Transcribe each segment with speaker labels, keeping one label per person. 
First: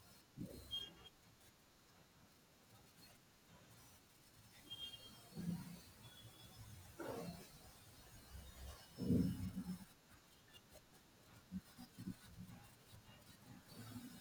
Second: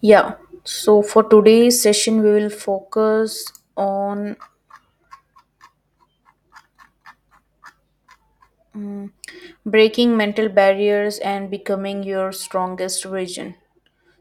Speaker 1: Yeah, so for today's session, we will focus on breaking mental barriers and becoming your strongest version.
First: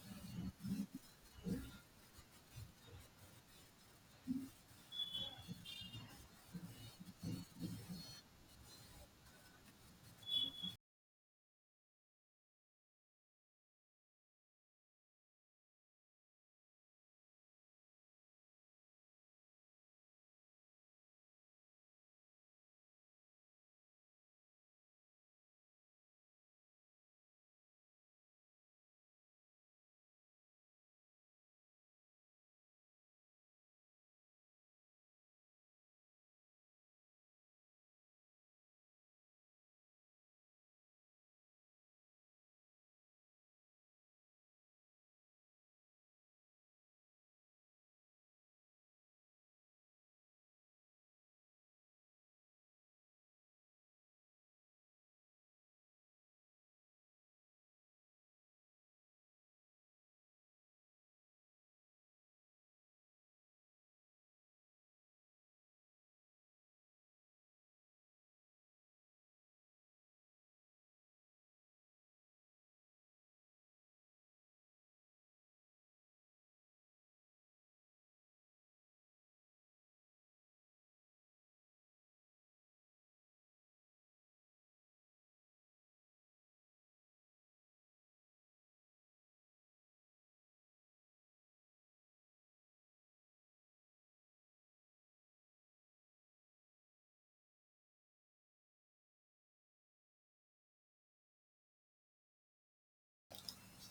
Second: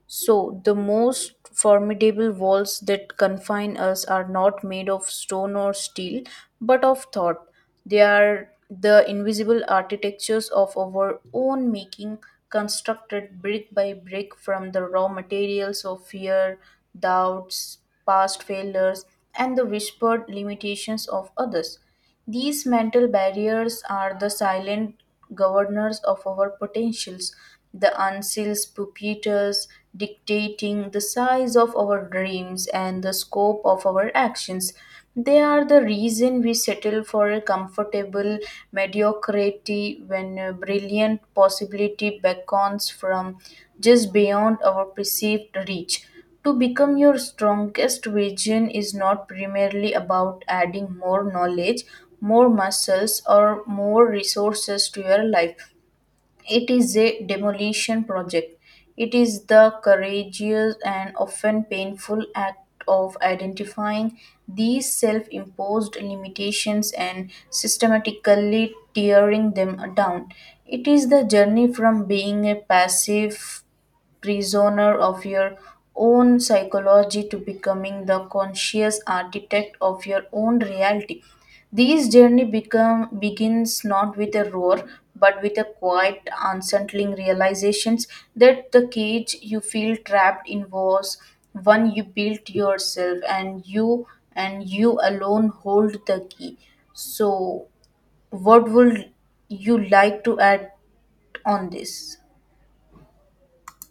Speaker 1: So, the most formidable walls that confine us are not made of stone or steel, but of thought. They are the invisible architectures of our own making, constructed brick by brick from the raw materials of fear, doubts, past failures, and the whispered limitations of others. These mental barriers are the silent governors of our potentials, the unsealed pupators dictating the size of our dreams and the scope of our actions. They are the reason we settle for a comfortable mediocrity when a brilliant possibility beckons from just beyond our perceived reach. To become your strongest version is not primarily about adding more knowledge, more muscles, or more resources to your life. It is a demolition project. It is the courageous and often painful act of identifying these self imposed limitations and systematically tearing them down. It is the journey from being a passive prisoner of your own psychology to becoming the conscious architect of your own reality. Begins not with a roar, but with a quiet, unsettling realizations that the cage you feel trapped in was one you built yourself, and you alone hold the key. So, what would you like to add on this?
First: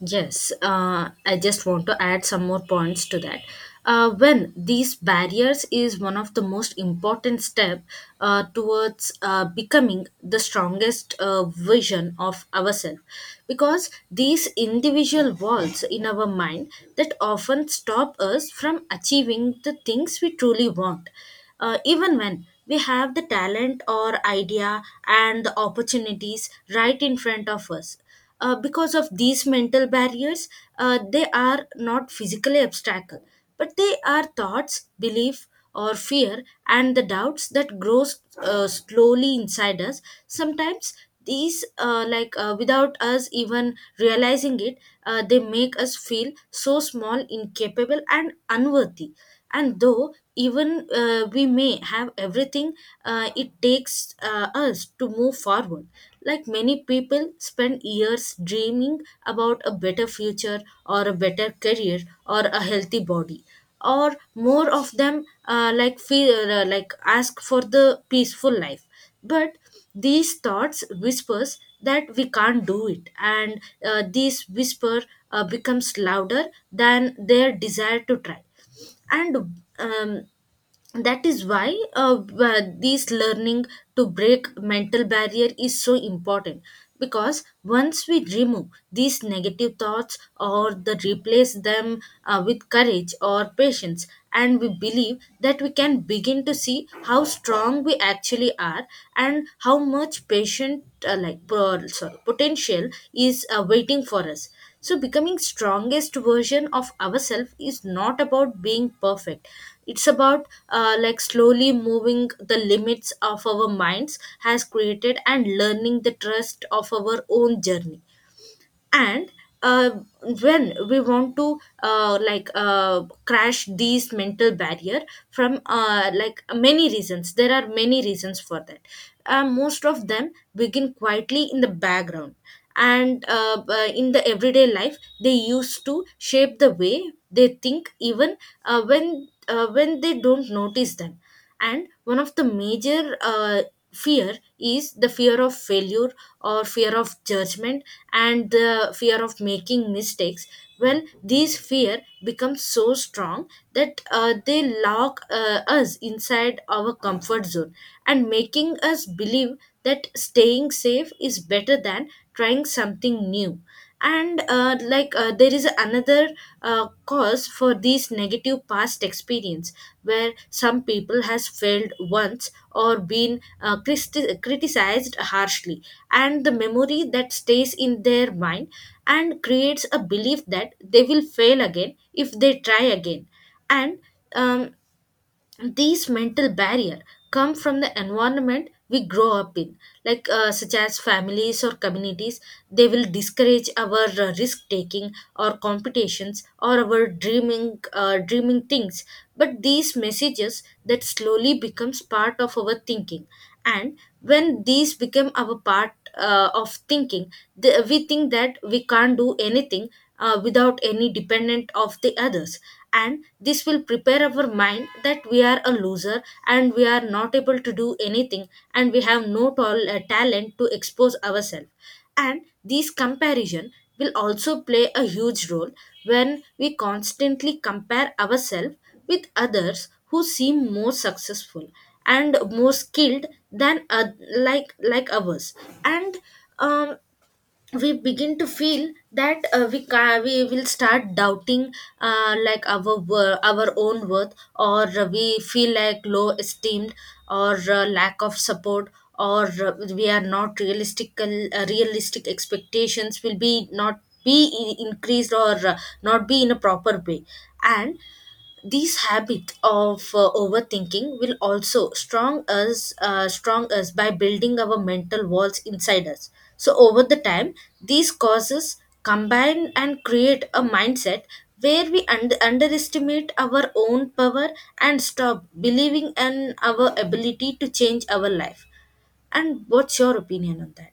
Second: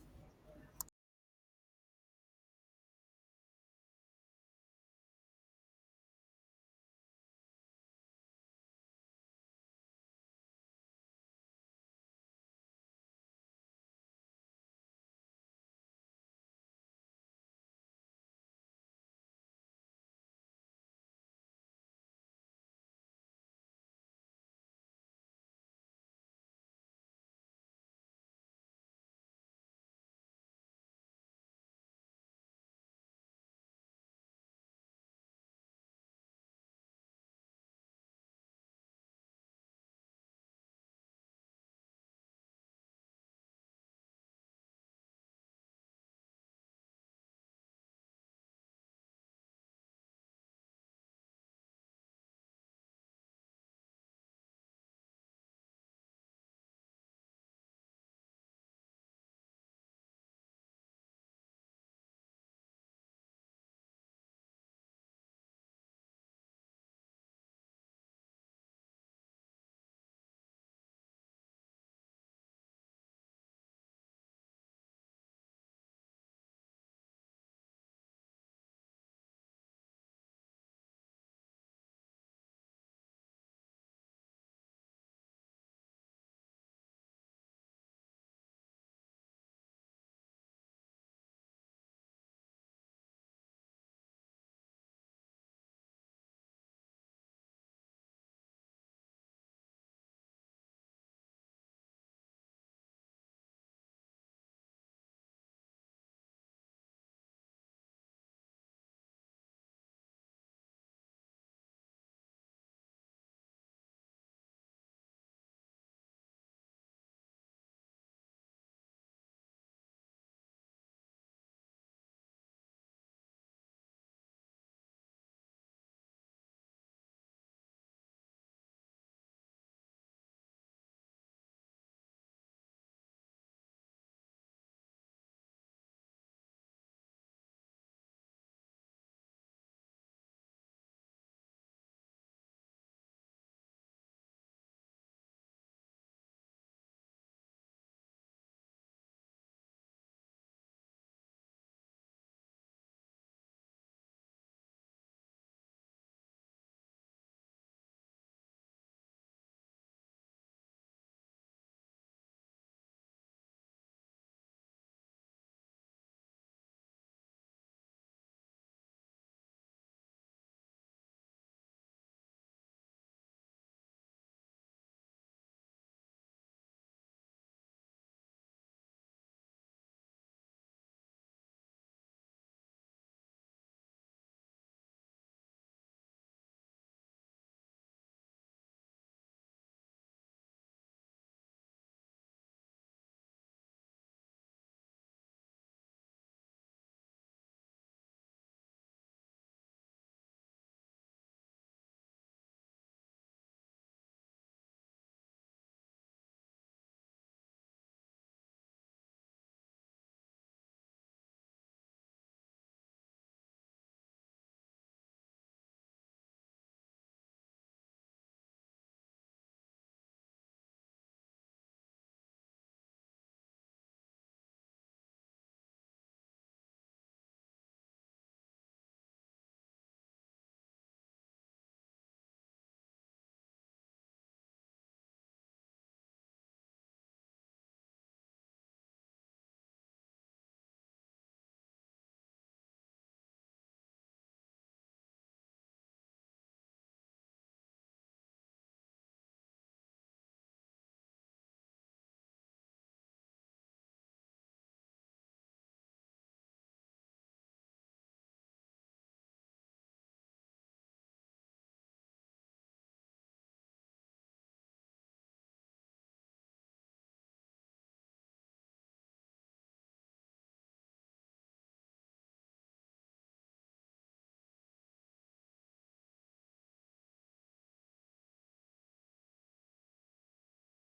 Speaker 2: Yes, I just want to add some more points to that. When these barriers is one of the most important step towards becoming the strongest vision of ourselves, because these individual walls in our mind that often stop us from achieving the things we truly want even when we have the talent or idea and the opportunities right in front of us because of these mental barriers, they are not physically obstacle, but they are thoughts, belief, or fear, and the doubts that grows slowly inside us. Sometimes these, like without us even realizing it, they make us feel so small, incapable, and unworthy and though even we may have everything it takes us to move forward, like many people spend years dreaming about a better future or a better career or a healthy body or more of them like feel like ask for the peaceful life, but these thoughts whispers that we can't do it and these whisper becomes louder than their desire to try, and um, that is why uh, this learning to break mental barrier is so important because once we remove these negative thoughts or the replace them with courage or patience and we believe that we can begin to see how strong we actually are and how much patient potential is waiting for us. So becoming strongest version of ourselves is not about being perfect, it's about slowly moving the limits of our minds has created and learning the trust of our own journey. And uh, when we want to crash these mental barrier from like many reasons there are many reasons for that. Uh, Most of them begin quietly in the background, and in the everyday life they used to shape the way they think even when they don't notice them. And one of the major fear is the fear of failure or fear of judgment and the fear of making mistakes. When these fear becomes so strong that they lock us inside our comfort zone and making us believe that staying safe is better than trying something new. And there is another cause for these negative past experience, where some people has failed once or been criticized harshly, and the memory that stays in their mind and creates a belief that they will fail again if they try again. And um, these mental barrier come from the environment we grow up in, like such as families or communities. They will discourage our risk taking or competitions or our dreaming things, but these messages that slowly becomes part of our thinking. And when these become our part of thinking, the, we think that we can't do anything without any dependent of the others. And this will prepare our mind that we are a loser and we are not able to do anything, and we have no talent to expose ourselves. And these comparison will also play a huge role when we constantly compare ourselves with others who seem more successful and more skilled than ours. And um, we begin to feel that we will start doubting our own worth, or we feel like low esteemed, or lack of support, or we are not realistic realistic expectations will be not be increased, or not be in a proper way. And this habit of overthinking will also strong us by building our mental walls inside us. So over the time, these causes combine and create a mindset where we underestimate our own power and stop believing in our ability to change our life. And what's your opinion on that?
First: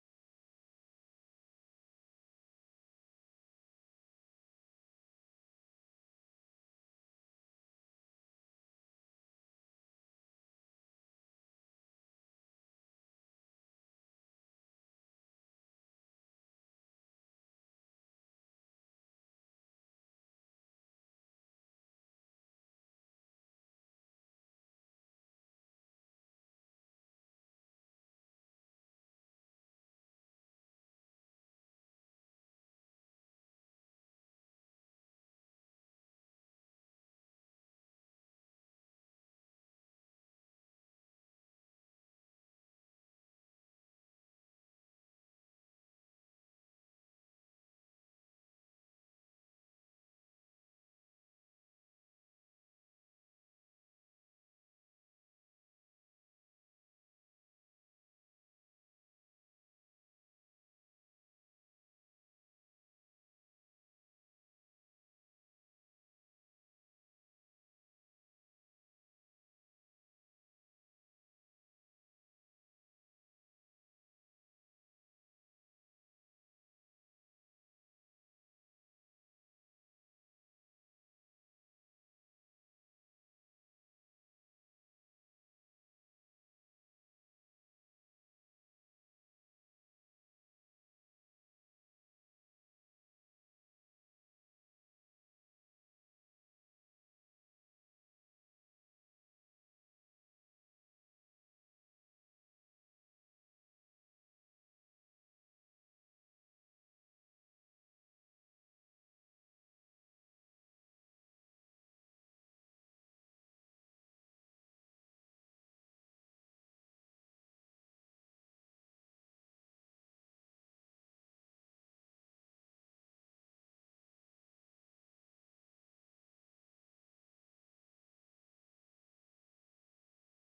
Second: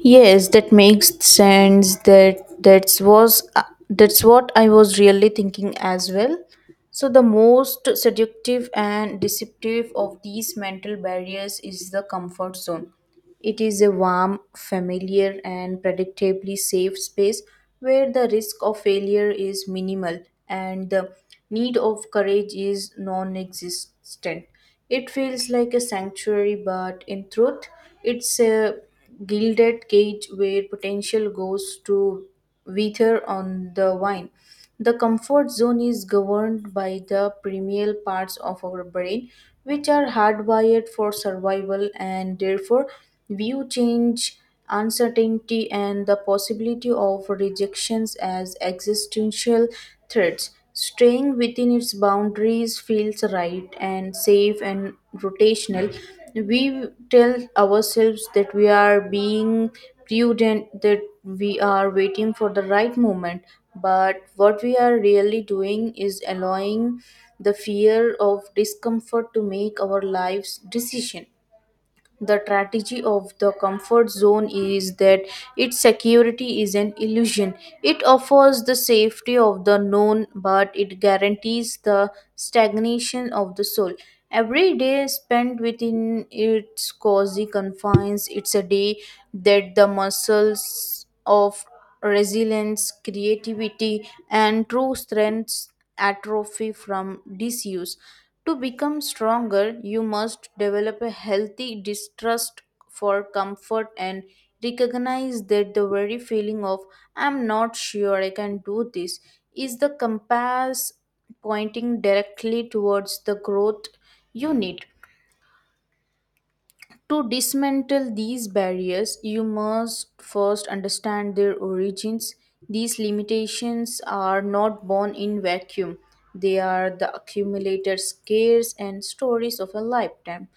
Speaker 1: Yes, that makes sense. That that's was that's what I was really thinking as well. So the most seductive and deceptive of these mental barriers is the comfort zone. It is a warm, familiar, and predictably safe space where the risk of failure is minimal and the need of courage is non existent. It feels like a sanctuary, but in truth, it's a gilded cage where potential goes to wither on the vine. The comfort zone is governed by the primal parts of our brain, which are hardwired for survival and therefore view change, uncertainty, and the possibility of rejections as existential threats. Staying within its boundaries feels right and safe and rotational. We tell ourselves that we are being prudent, that we are waiting for the right moment. But what we are really doing is allowing the fear of discomfort to make our lives decision. The tragedy of the comfort zone is that its security is an illusion. It offers the safety of the known, but it guarantees the stagnation of the soul. Every day spent within its cozy confines, it's a day that the muscles evidence of resilience, creativity, and true strengths atrophy from disuse. To become stronger, you must develop a healthy distrust for comfort and recognize that the very feeling of "I'm not sure I can do this" is the compass pointing directly towards the growth you need. To dismantle these barriers, you must first understand their origins. These limitations are not born in vacuum. They are the accumulated scares and stories of a lifetime.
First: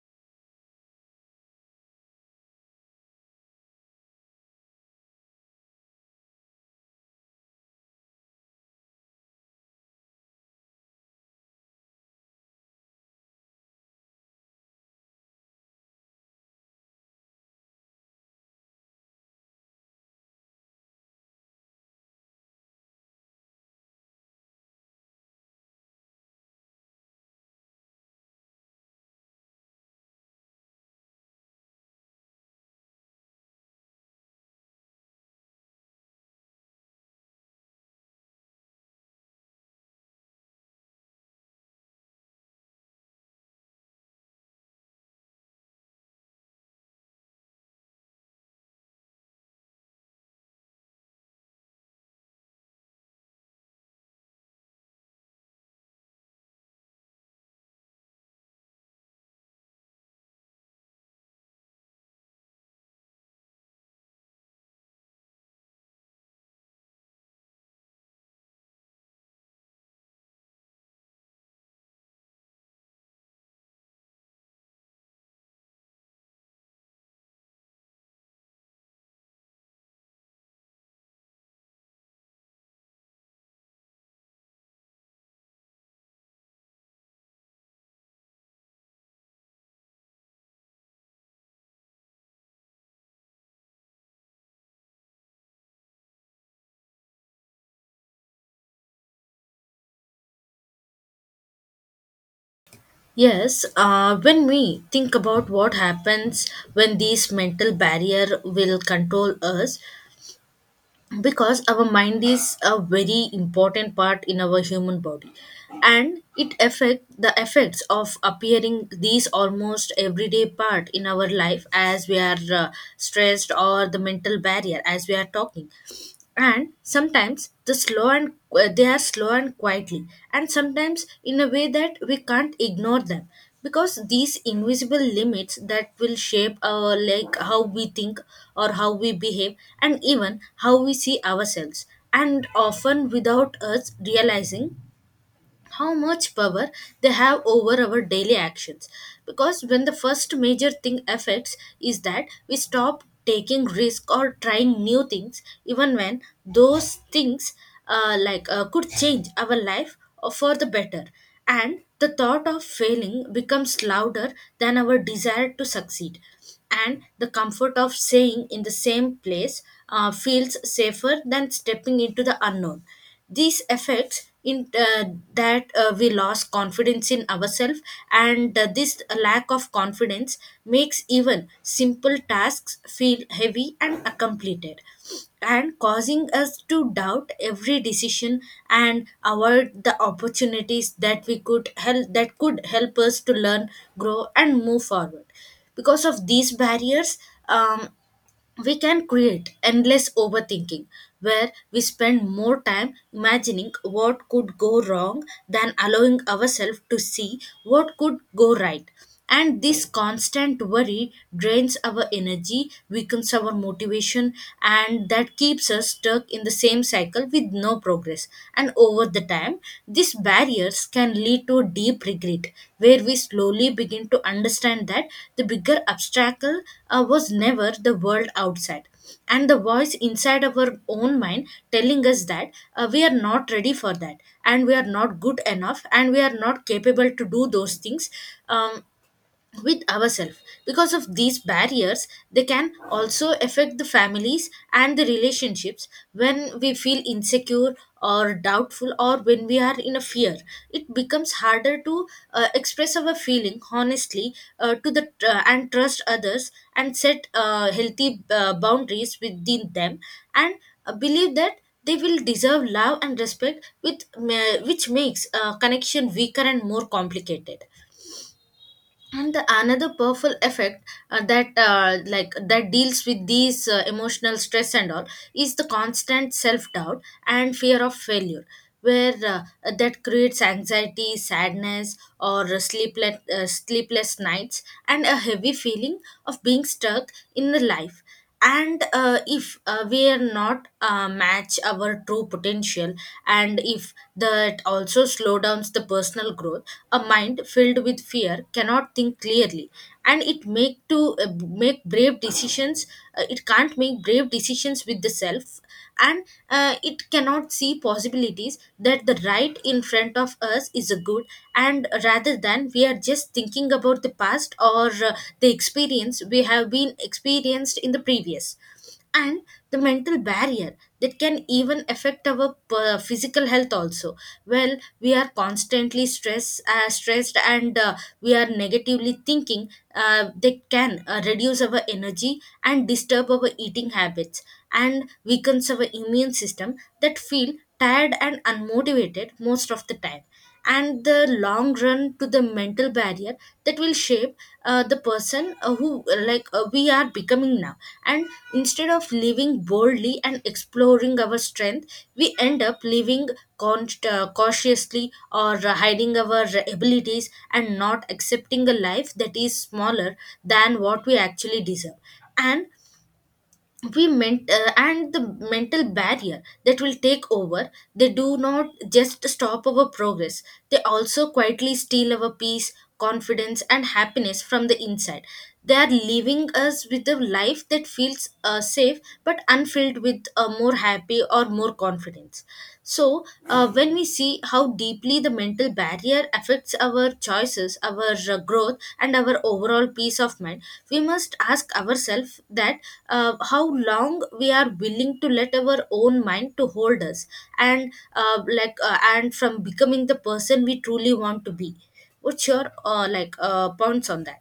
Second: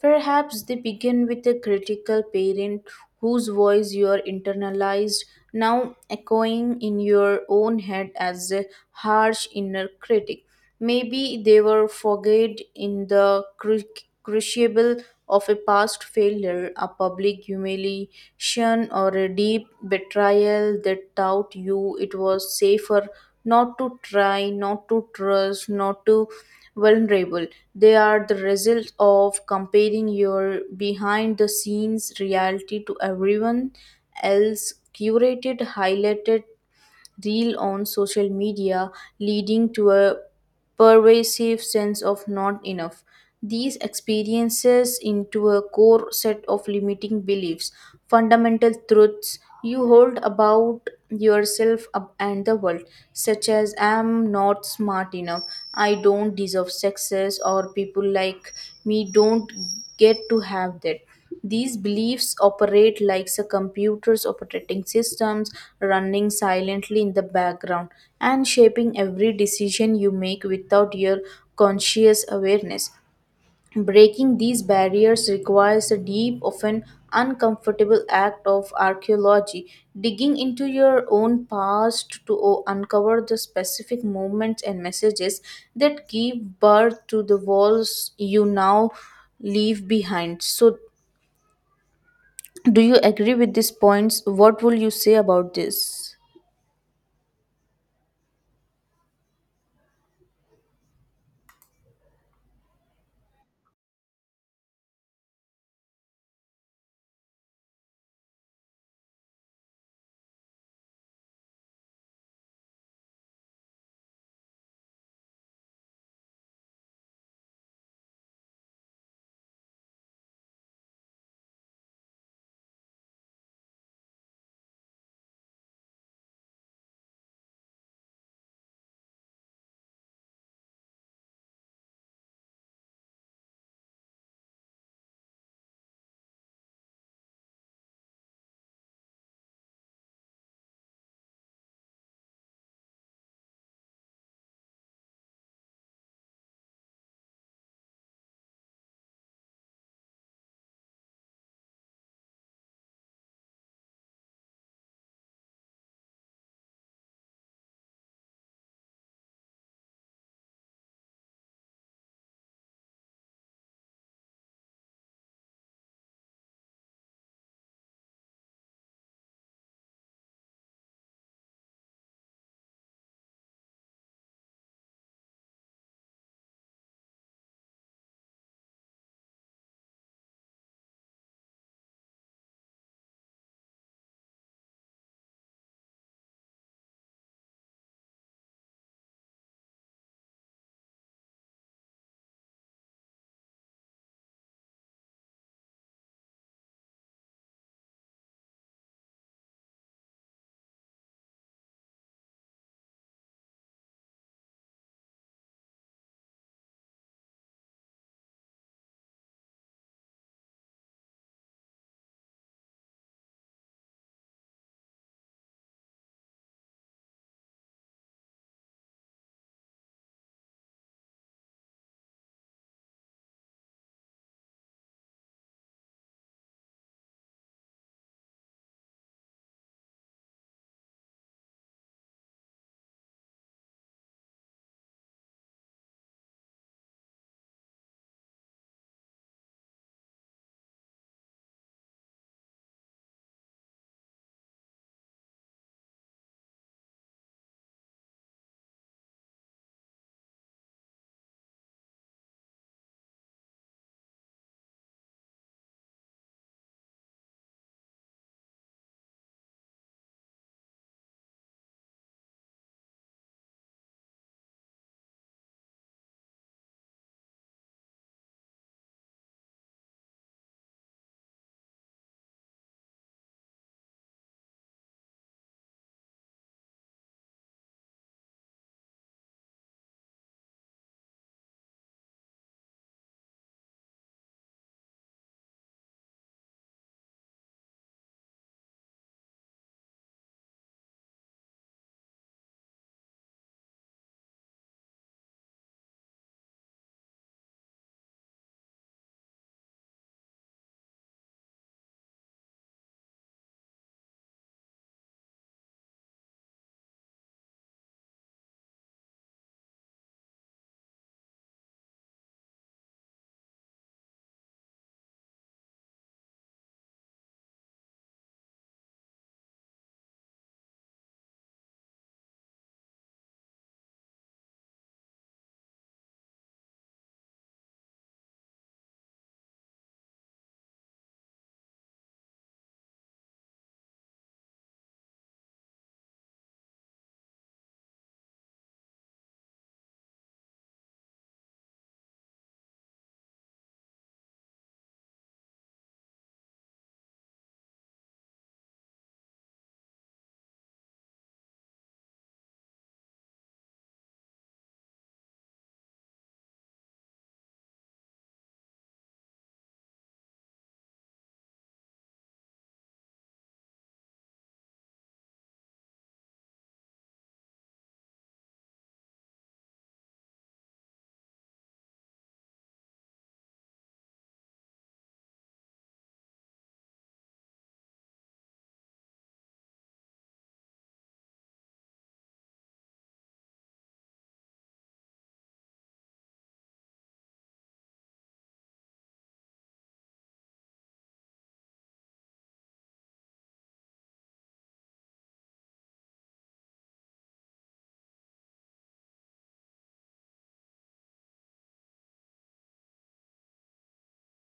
Speaker 1: Perhaps they begin with a critical parent whose voice you are internalized, now echoing in your own head as a harsh inner critic. Maybe they were forged in the crucible of a past failure, a public humiliation, or a deep betrayal that taught you it was safer not to try, not to trust, not to vulnerable. They are the result of comparing your behind the scenes reality to everyone else curated, highlighted reel on social media, leading to a pervasive sense of not enough. These experiences into a core set of limiting beliefs, fundamental truths you hold about yourself and the world, such as I am not smart enough, I don't deserve success, or people like we don't get to have that. These beliefs operate like the computers operating systems running silently in the background and shaping every decision you make without your conscious awareness. Breaking these barriers requires a deep, often uncomfortable act of archaeology, digging into your own past to uncover the specific moments and messages that give birth to the walls you now leave behind. So, do you agree with these points? What will you say about this?
Speaker 2: Yes, when we think about what happens when these mental barrier will control us, because our mind is a very important part in our human body, and it affect the effects of appearing these almost everyday part in our life as we are stressed or the mental barrier as we are talking. And sometimes they are slow and quietly, and sometimes in a way that we can't ignore them, because these invisible limits that will shape our like how we think or how we behave and even how we see ourselves, and often without us realizing how much power they have over our daily actions. Because when the first major thing affects is that we stop taking risk or trying new things, even when those things could change our life for the better, and the thought of failing becomes louder than our desire to succeed, and the comfort of staying in the same place feels safer than stepping into the unknown. These effects in that we lost confidence in ourselves, and this lack of confidence makes even simple tasks feel heavy and uncompleted, and causing us to doubt every decision and avoid the opportunities that we could help that could help us to learn, grow, and move forward. Because of these barriers, um, we can create endless overthinking where we spend more time imagining what could go wrong than allowing ourselves to see what could go right. And this constant worry drains our energy, weakens our motivation, and that keeps us stuck in the same cycle with no progress. And over the time, these barriers can lead to deep regret, where we slowly begin to understand that the bigger obstacle was never the world outside, and the voice inside our own mind telling us that we are not ready for that, and we are not good enough, and we are not capable to do those things. Um, with ourselves. Because of these barriers, they can also affect the families and the relationships. When we feel insecure or doubtful or when we are in a fear, it becomes harder to express our feeling honestly to the and trust others and set healthy boundaries within them, and believe that they will deserve love and respect with which makes connection weaker and more complicated. And the another powerful effect that deals with these emotional stress and all is the constant self doubt and fear of failure, where that creates anxiety, sadness, or sleepless nights and a heavy feeling of being stuck in the life. And if we are not match our true potential, and if that also slow downs the personal growth. A mind filled with fear cannot think clearly, and it make brave decisions, it can't make brave decisions with the self, and it cannot see possibilities that the right in front of us is a good, and rather than we are just thinking about the past, or the experience we have been experienced in the previous. And the mental barrier that can even affect our physical health also. Well we are constantly stress stressed, and we are negatively thinking, they can reduce our energy and disturb our eating habits and weakens our immune system, that feel tired and unmotivated most of the time. And the long run to the mental barrier that will shape the person who like we are becoming now. And instead of living boldly and exploring our strength, we end up living cautiously, or hiding our abilities and not accepting a life that is smaller than what we actually deserve. And we meant and the mental barrier that will take over, they do not just stop our progress, they also quietly steal our peace, confidence, and happiness from the inside. They are leaving us with a life that feels safe but unfilled with more happy or more confidence. So, when we see how deeply the mental barrier affects our choices, our growth, and our overall peace of mind, we must ask ourselves that how long we are willing to let our own mind to hold us, and and from becoming the person we truly want to be. What's your points on that?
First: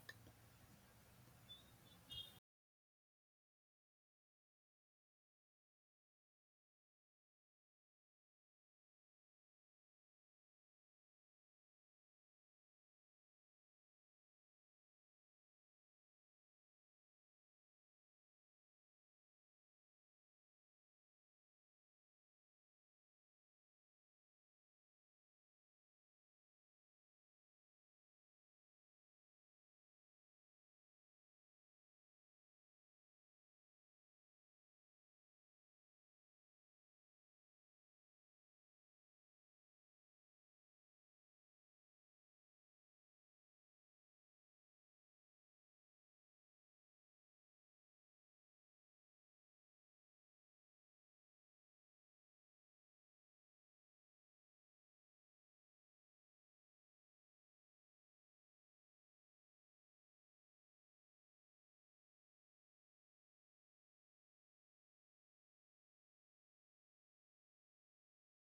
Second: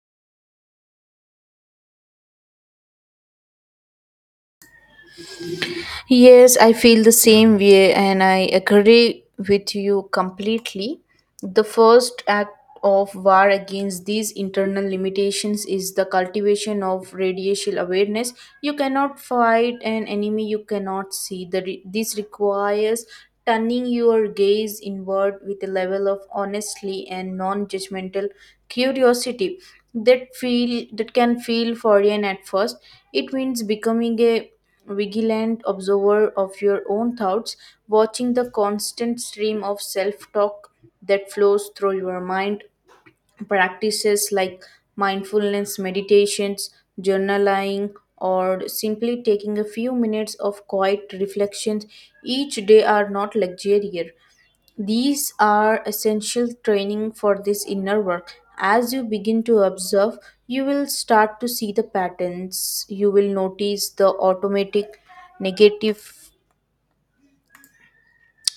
Speaker 1: Yes, I feel the same way, and I agree with you completely. The first act of war against these internal limitations is the cultivation of radiation awareness. You cannot fight an enemy you cannot see. This requires turning your gaze inward with a level of honestly and non-judgmental curiosity that feel that can feel foreign at first. It means becoming a vigilant observer of your own thoughts, watching the constant stream of self talk that flows through your mind. Practices like mindfulness meditations, journaling, or simply taking a few minutes of quiet reflections each day are not luxury, these are essential training for this inner work. As you begin to observe, you will start to see the patterns. You will notice the automatic negative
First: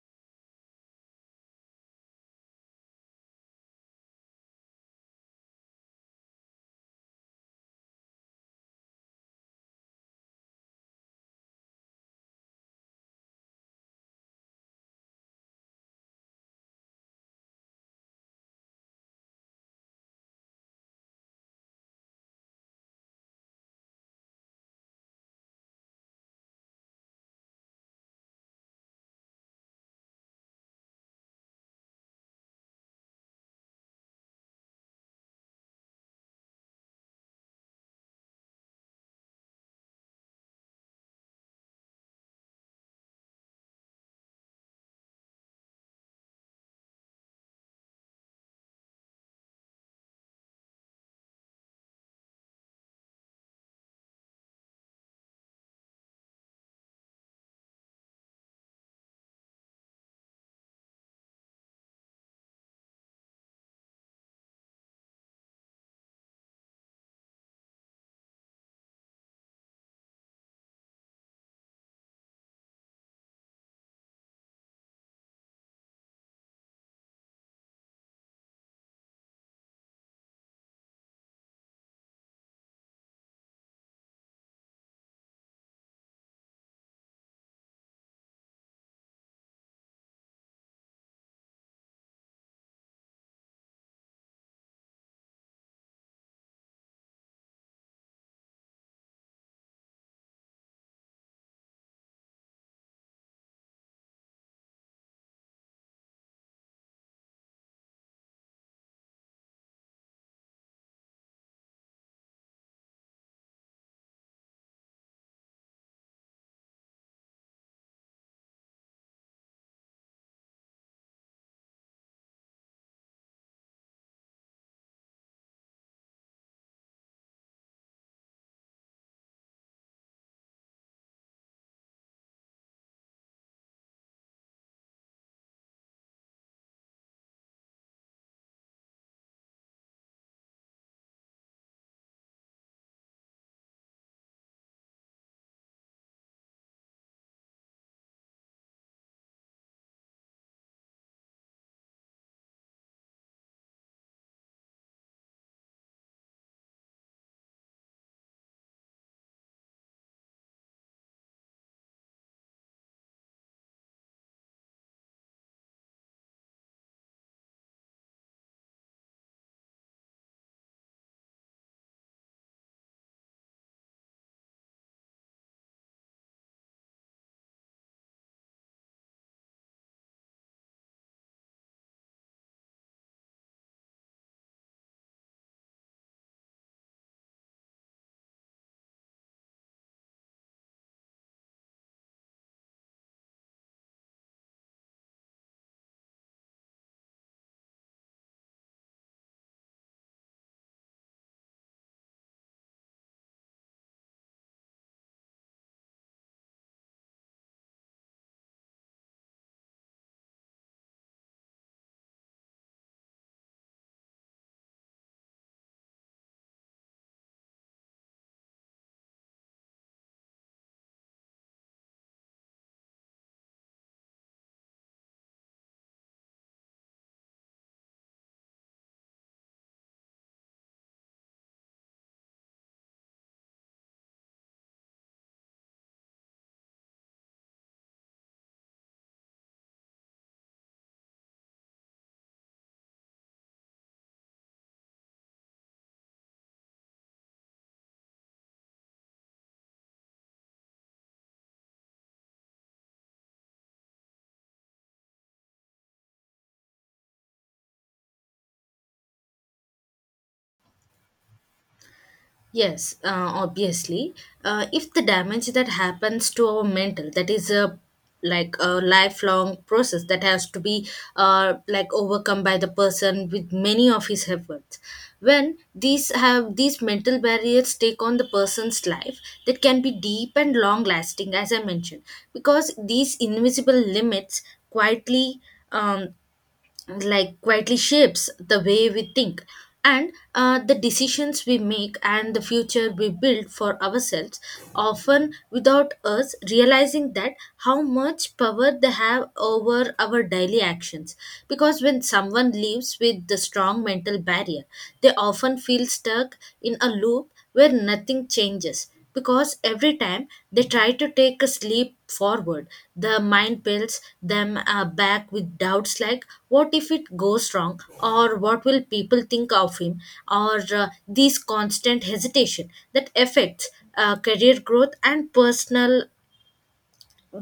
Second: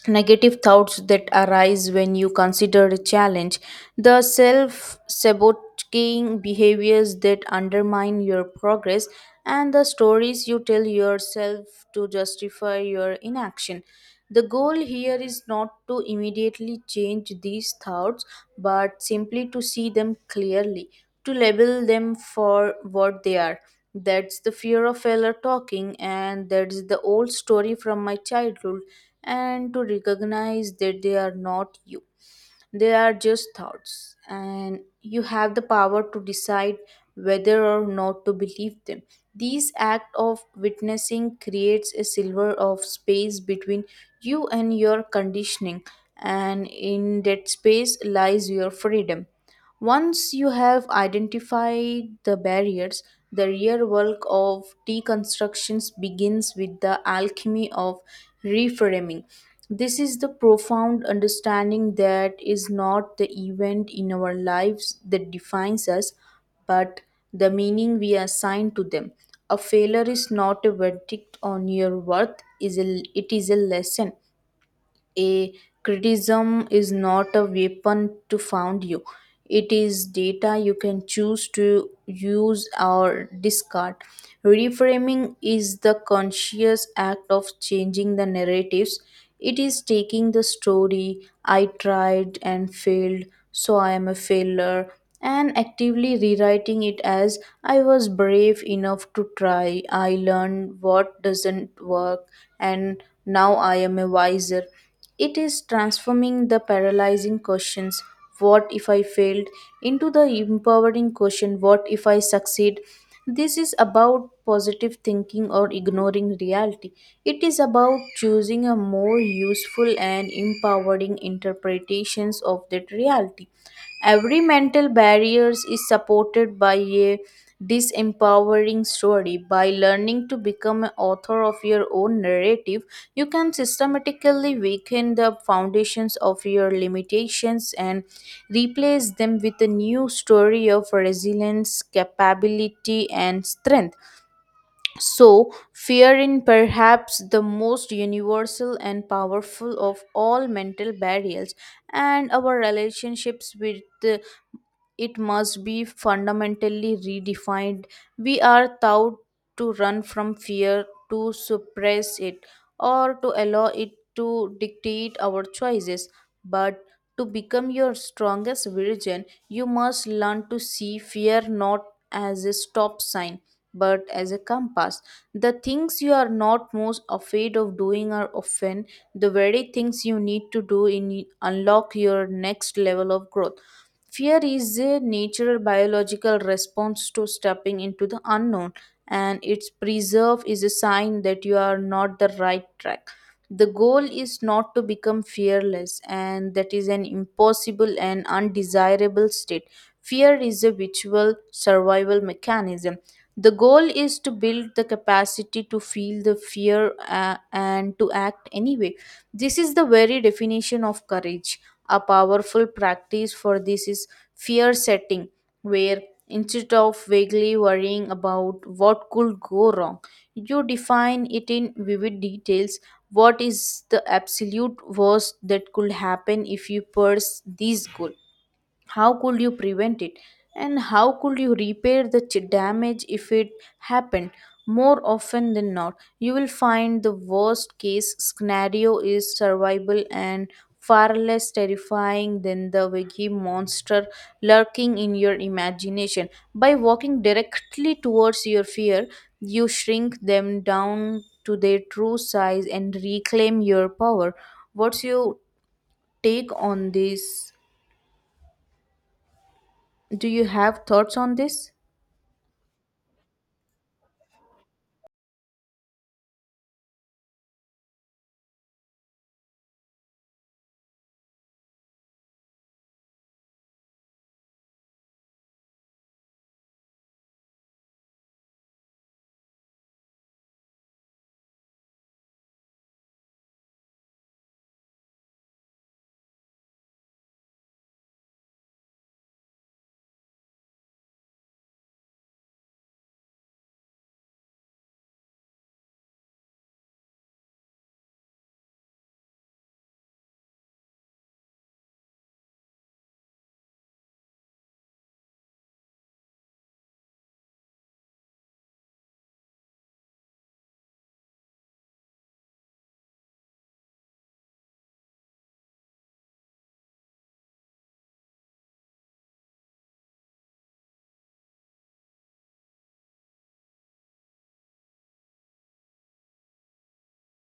Speaker 1: negative thoughts that arise when you consider a challenge, the self sabotaging behaviors that undermine your progress, and the stories you tell yourself to justify your inaction. The goal here is not to immediately change these thoughts, but simply to see them clearly, to label them for what they are. That's the fear of failure talking, and that's the old story from my childhood, and to recognize that they are not you. They are just thoughts, and you have the power to decide whether or not to believe them. This act of witnessing creates a silver of space between you and your conditioning, and in that space lies your freedom. Once you have identified the barriers, the real work of deconstructions begins with the alchemy of reframing. This is the profound understanding that is not the event in our lives that defines us, but the meaning we assign to them. A failure is not a verdict on your worth, it is a lesson. A criticism is not a weapon to found you, it is data you can choose to use or discard. Reframing is the conscious act of changing the narratives. It is taking the story, I tried and failed, so I am a failure, and actively rewriting it as, I was brave enough to try, I learned what doesn't work, and now I am a wiser. It is transforming the paralyzing questions, what if I failed, into the empowering question, what if I succeed. This is about positive thinking or ignoring reality. It is about choosing a more useful and empowering interpretations of that reality. Every mental barriers is supported by a disempowering story. By learning to become an author of your own narrative, you can systematically weaken the foundations of your limitations and replace them with a new story of resilience, capability, and strength. So, fear in perhaps the most universal and powerful of all mental barriers, and our relationships with it must be fundamentally redefined. We are taught to run from fear, to suppress it, or to allow it to dictate our choices. But to become your strongest virgin, you must learn to see fear not as a stop sign, but as a compass. The things you are not most afraid of doing are often the very things you need to do in unlock your next level of growth. Fear is a natural biological response to stepping into the unknown, and its preserve is a sign that you are not the right track. The goal is not to become fearless, and that is an impossible and undesirable state. Fear is a virtual survival mechanism. The goal is to build the capacity to feel the fear and to act anyway. This is the very definition of courage. A powerful practice for this is fear setting, where instead of vaguely worrying about what could go wrong, you define it in vivid details. What is the absolute worst that could happen if you pursue this goal? How could you prevent it? And how could you repair the damage if it happened? More often than not, you will find the worst case scenario is survival and far less terrifying than the wiki monster lurking in your imagination. By walking directly towards your fear, you shrink them down to their true size and reclaim your power. What's your take on this? Do you have thoughts on this?
Speaker 2: Yes, obviously. If the damage that happens to our mental, that is a like a lifelong process that has to be overcome by the person with many of his efforts. When these have these mental barriers take on the person's life, that can be deep and long lasting, as I mentioned, because these invisible limits quietly um, quietly shapes the way we think and the decisions we make and the future we build for ourselves, often without us realizing that how much power they have over our daily actions, because when someone lives with the strong mental barrier, they often feel stuck in a loop where nothing changes, because every time they try to take a leap forward, the mind pulls them back with doubts like, what if it goes wrong? Or what will people think of him? Or these constant hesitation that affects career growth and personal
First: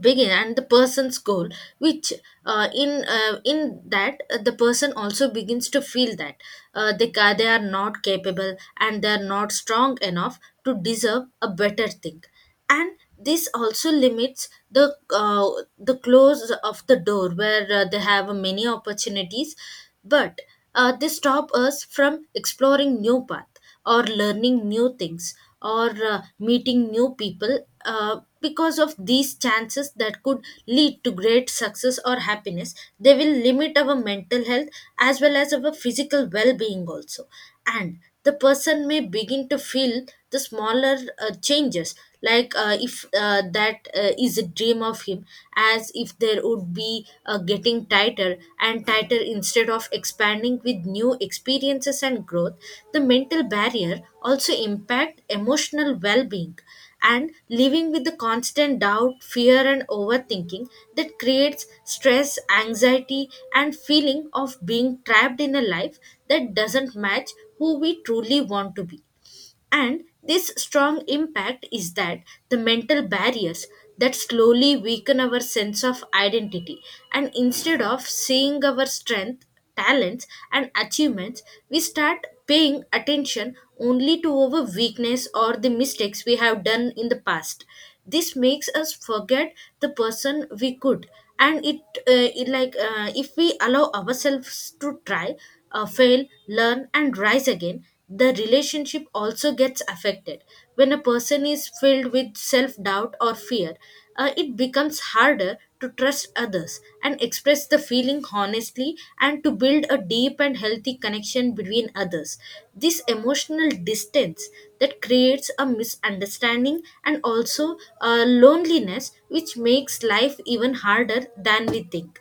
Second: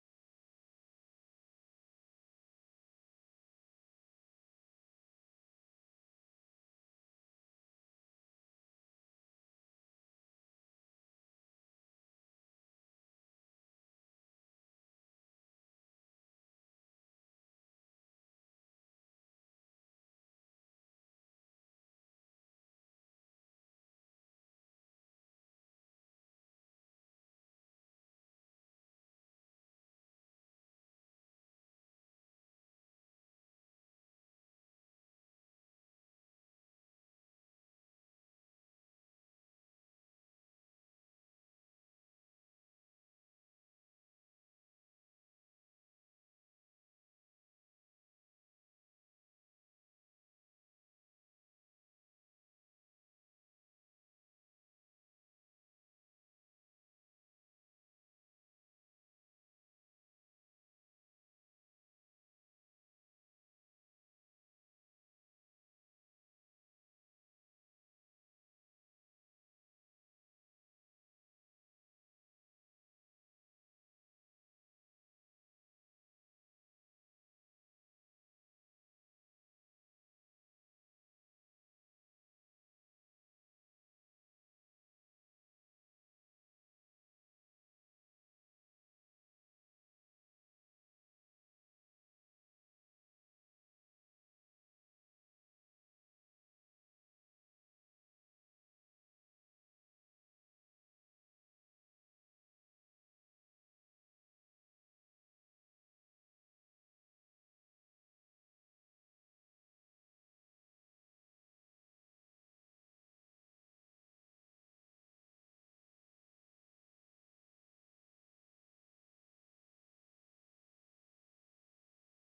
Speaker 2: begin and the person's goal, which in that the person also begins to feel that they are not capable and they are not strong enough to deserve a better thing. And this also limits the close of the door where they have many opportunities, but they stop us from exploring new path or learning new things or meeting new people, because of these chances that could lead to great success or happiness, they will limit our mental health as well as our physical well-being also. And the person may begin to feel the smaller changes, like if that is a dream of him, as if there would be getting tighter and tighter instead of expanding with new experiences and growth. The mental barrier also impact emotional well-being, and living with the constant doubt, fear, and overthinking, that creates stress, anxiety, and feeling of being trapped in a life that doesn't match who we truly want to be. And this strong impact is that the mental barriers that slowly weaken our sense of identity. And instead of seeing our strength, talents, and achievements, we start paying attention only to our weakness or the mistakes we have done in the past. This makes us forget the person we could. And it like, if we allow ourselves to try, fail, learn, and rise again, the relationship also gets affected. When a person is filled with self doubt or fear, it becomes harder to trust others and express the feeling honestly and to build a deep and healthy connection between others. This emotional distance that creates a misunderstanding and also a loneliness, which makes life even harder than we think.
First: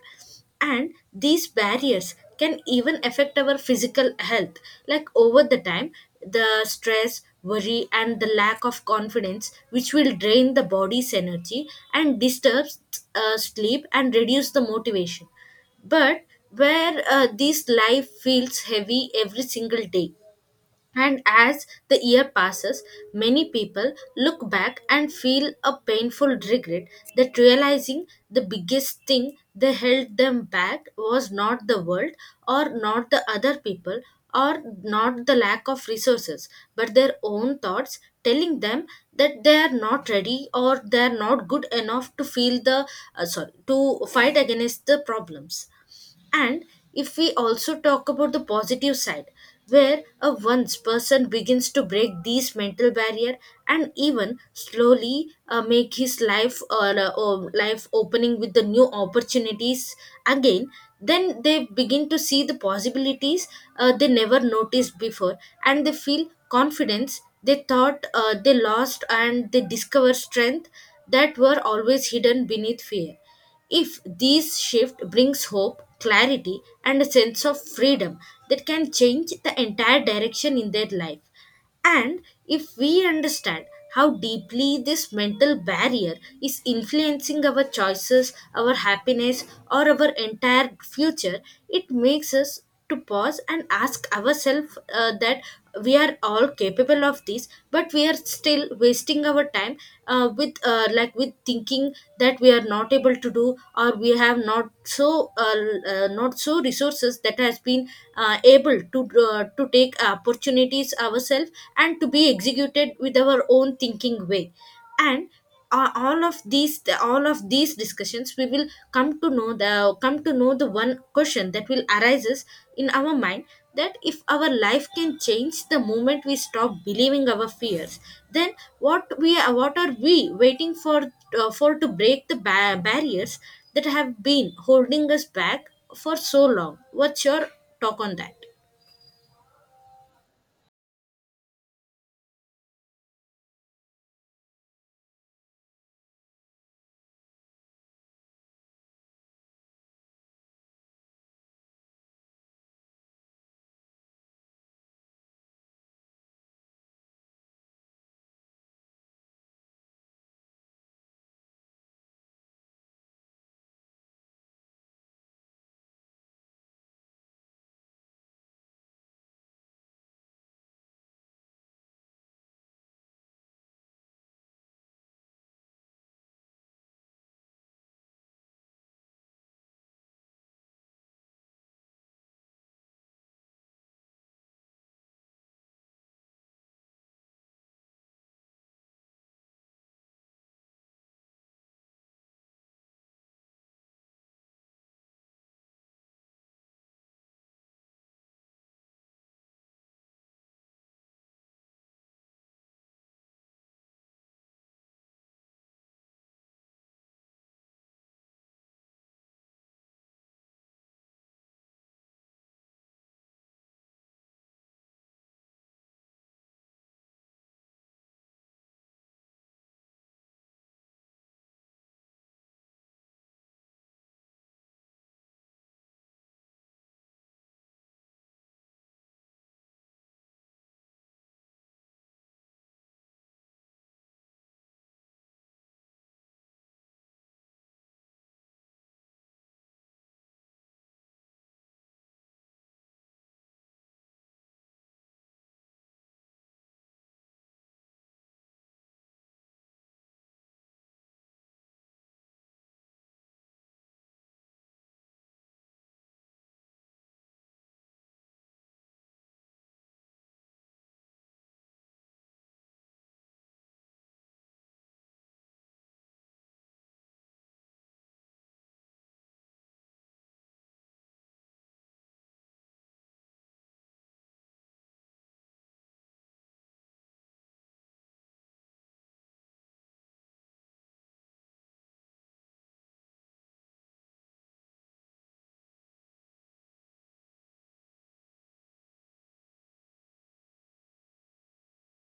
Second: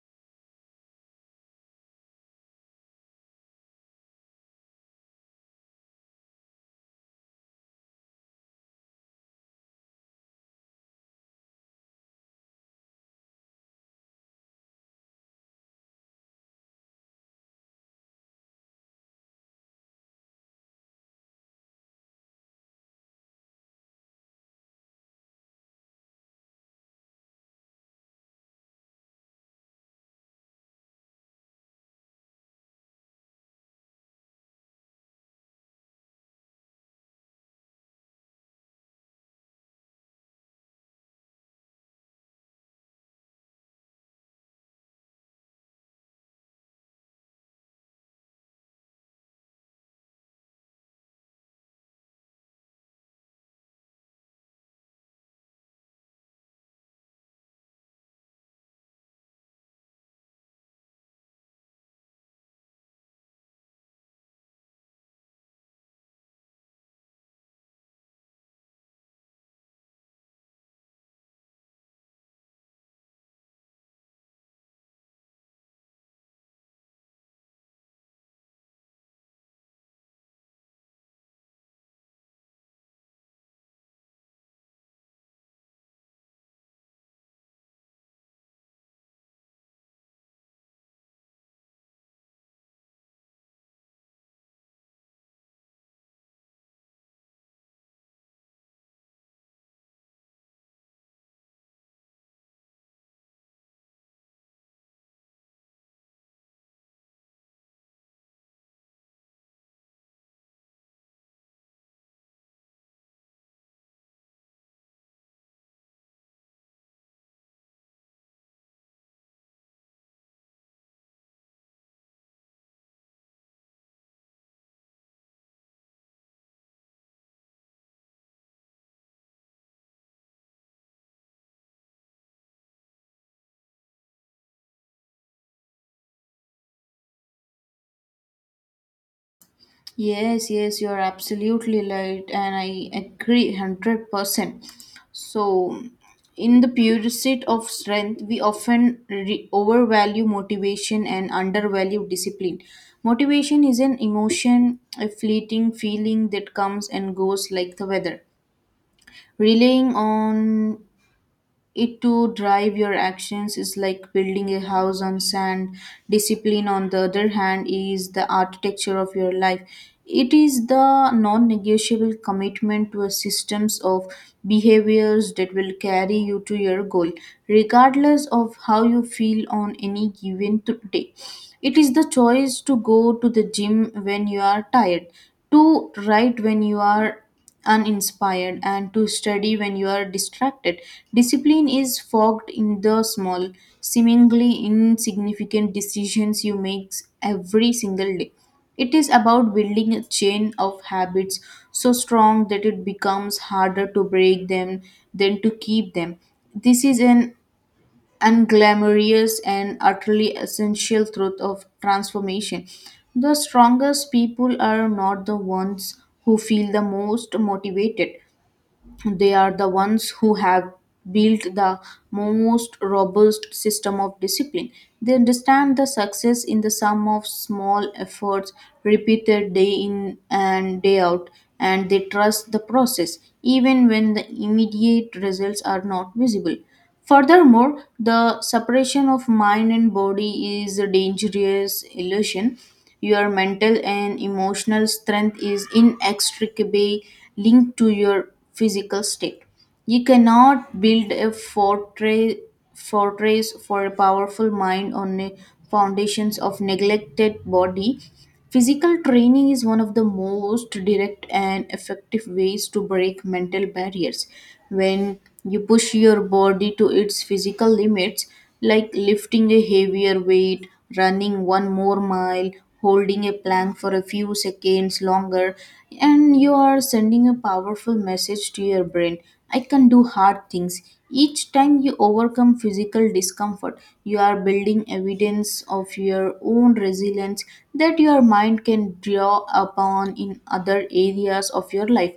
Speaker 2: And these barriers can even affect our physical health, like over the time, the stress, worry, and the lack of confidence which will drain the body's energy and disturbs sleep and reduce the motivation. But where this life feels heavy every single day, and as the year passes, many people look back and feel a painful regret, that realizing the biggest thing that held them back was not the world, or not the other people, or not the lack of resources, but their own thoughts telling them that they are not ready or they are not good enough to feel the, sorry, to fight against the problems. And if we also talk about the positive side, where a once person begins to break these mental barrier and even slowly make his life, or life opening with the new opportunities again, then they begin to see the possibilities they never noticed before, and they feel confidence they thought they lost, and they discover strength that were always hidden beneath fear. If this shift brings hope, clarity, and a sense of freedom, that can change the entire direction in their life. And if we understand how deeply this mental barrier is influencing our choices, our happiness, or our entire future, it makes us to pause and ask ourselves, that we are all capable of this but we are still wasting our time, with thinking that we are not able to do, or we have not so resources that has been able to to take opportunities ourselves and to be executed with our own thinking way. And all of these discussions, we will come to know the one question that will arises in our mind, that if our life can change the moment we stop believing our fears, then what we what are we waiting for to break the barriers that have been holding us back for so long. What's your talk on that?
Speaker 1: Yes, yes, you're absolutely right, and I agree 100%. So, in the pursuit of strength, we often overvalue motivation and undervalue discipline. Motivation is an emotion, a fleeting feeling that comes and goes like the weather. Relying on it to drive your actions is like building a house on sand. Discipline, on the other hand, is the architecture of your life. It is the non-negotiable commitment to a systems of behaviors that will carry you to your goal regardless of how you feel on any given day. It is the choice to go to the gym when you are tired, to write when you are uninspired, and to study when you are distracted. Discipline is fogged in the small, seemingly insignificant decisions you make every single day. It is about building a chain of habits so strong that it becomes harder to break them than to keep them. This is an unglamorous and utterly essential truth of transformation. The strongest people are not the ones who feel the most motivated, they are the ones who have built the most robust system of discipline. They understand the success in the sum of small efforts repeated day in and day out, and they trust the process even when the immediate results are not visible. Furthermore, the separation of mind and body is a dangerous illusion. Your mental and emotional strength is inextricably linked to your physical state. You cannot build a fortress for a powerful mind on the foundations of neglected body. Physical training is one of the most direct and effective ways to break mental barriers. When you push your body to its physical limits, like lifting a heavier weight, running one more mile, holding a plank for a few seconds longer, and you are sending a powerful message to your brain: I can do hard things. Each time you overcome physical discomfort, you are building evidence of your own resilience that your mind can draw upon in other areas of your life.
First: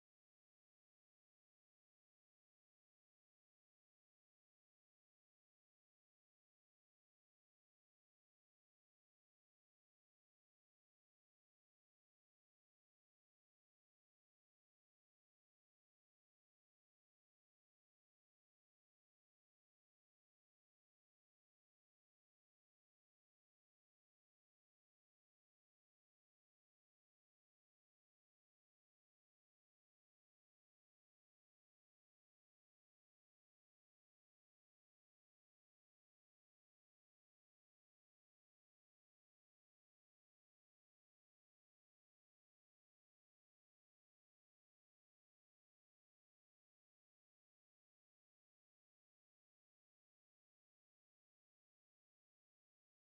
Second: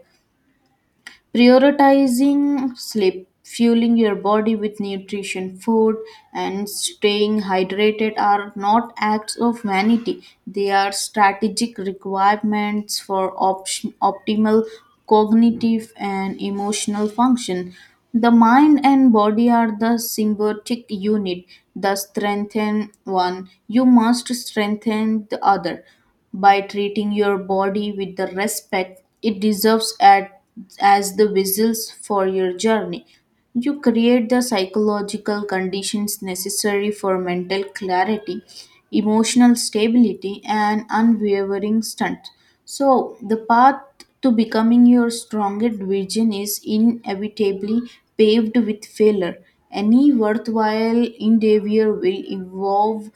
Speaker 1: Prioritizing sleep, fueling your body with nutrition, food, and staying hydrated are not acts of vanity. They are strategic requirements for optimal cognitive and emotional function. The mind and body are the symbiotic unit. The strengthen one, you must strengthen the other by treating your body with the respect it deserves as the vessels for your journey. You create the psychological conditions necessary for mental clarity, emotional stability, and unwavering strength. So, the path to becoming your strongest vision is inevitably paved with failure. Any worthwhile endeavor will involve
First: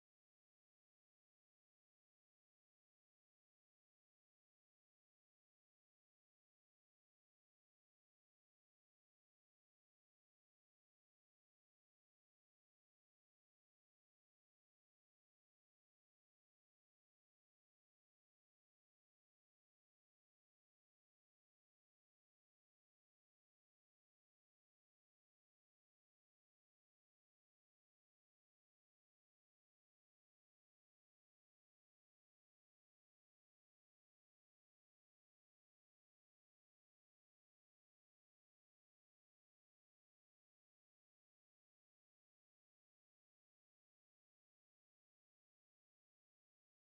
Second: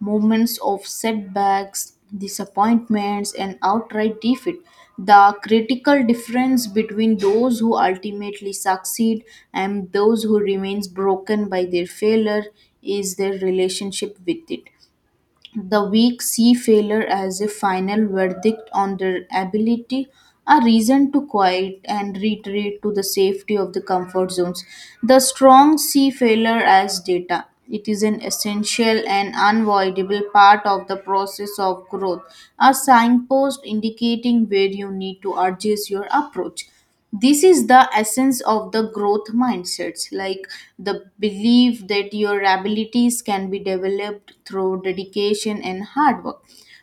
Speaker 1: moments of setbacks, disappointments, and outright defeat. The critical difference between those who ultimately succeed and those who remains broken by their failure is their relationship with it. The weak see failure as a final verdict on their ability, a reason to quiet and retreat to the safety of the comfort zones. The strong see failure as data. It is an essential and unavoidable part of the process of growth, a signpost indicating where you need to adjust your approach. This is the essence of the growth mindsets, like the belief that your abilities can be developed through dedication and hard work.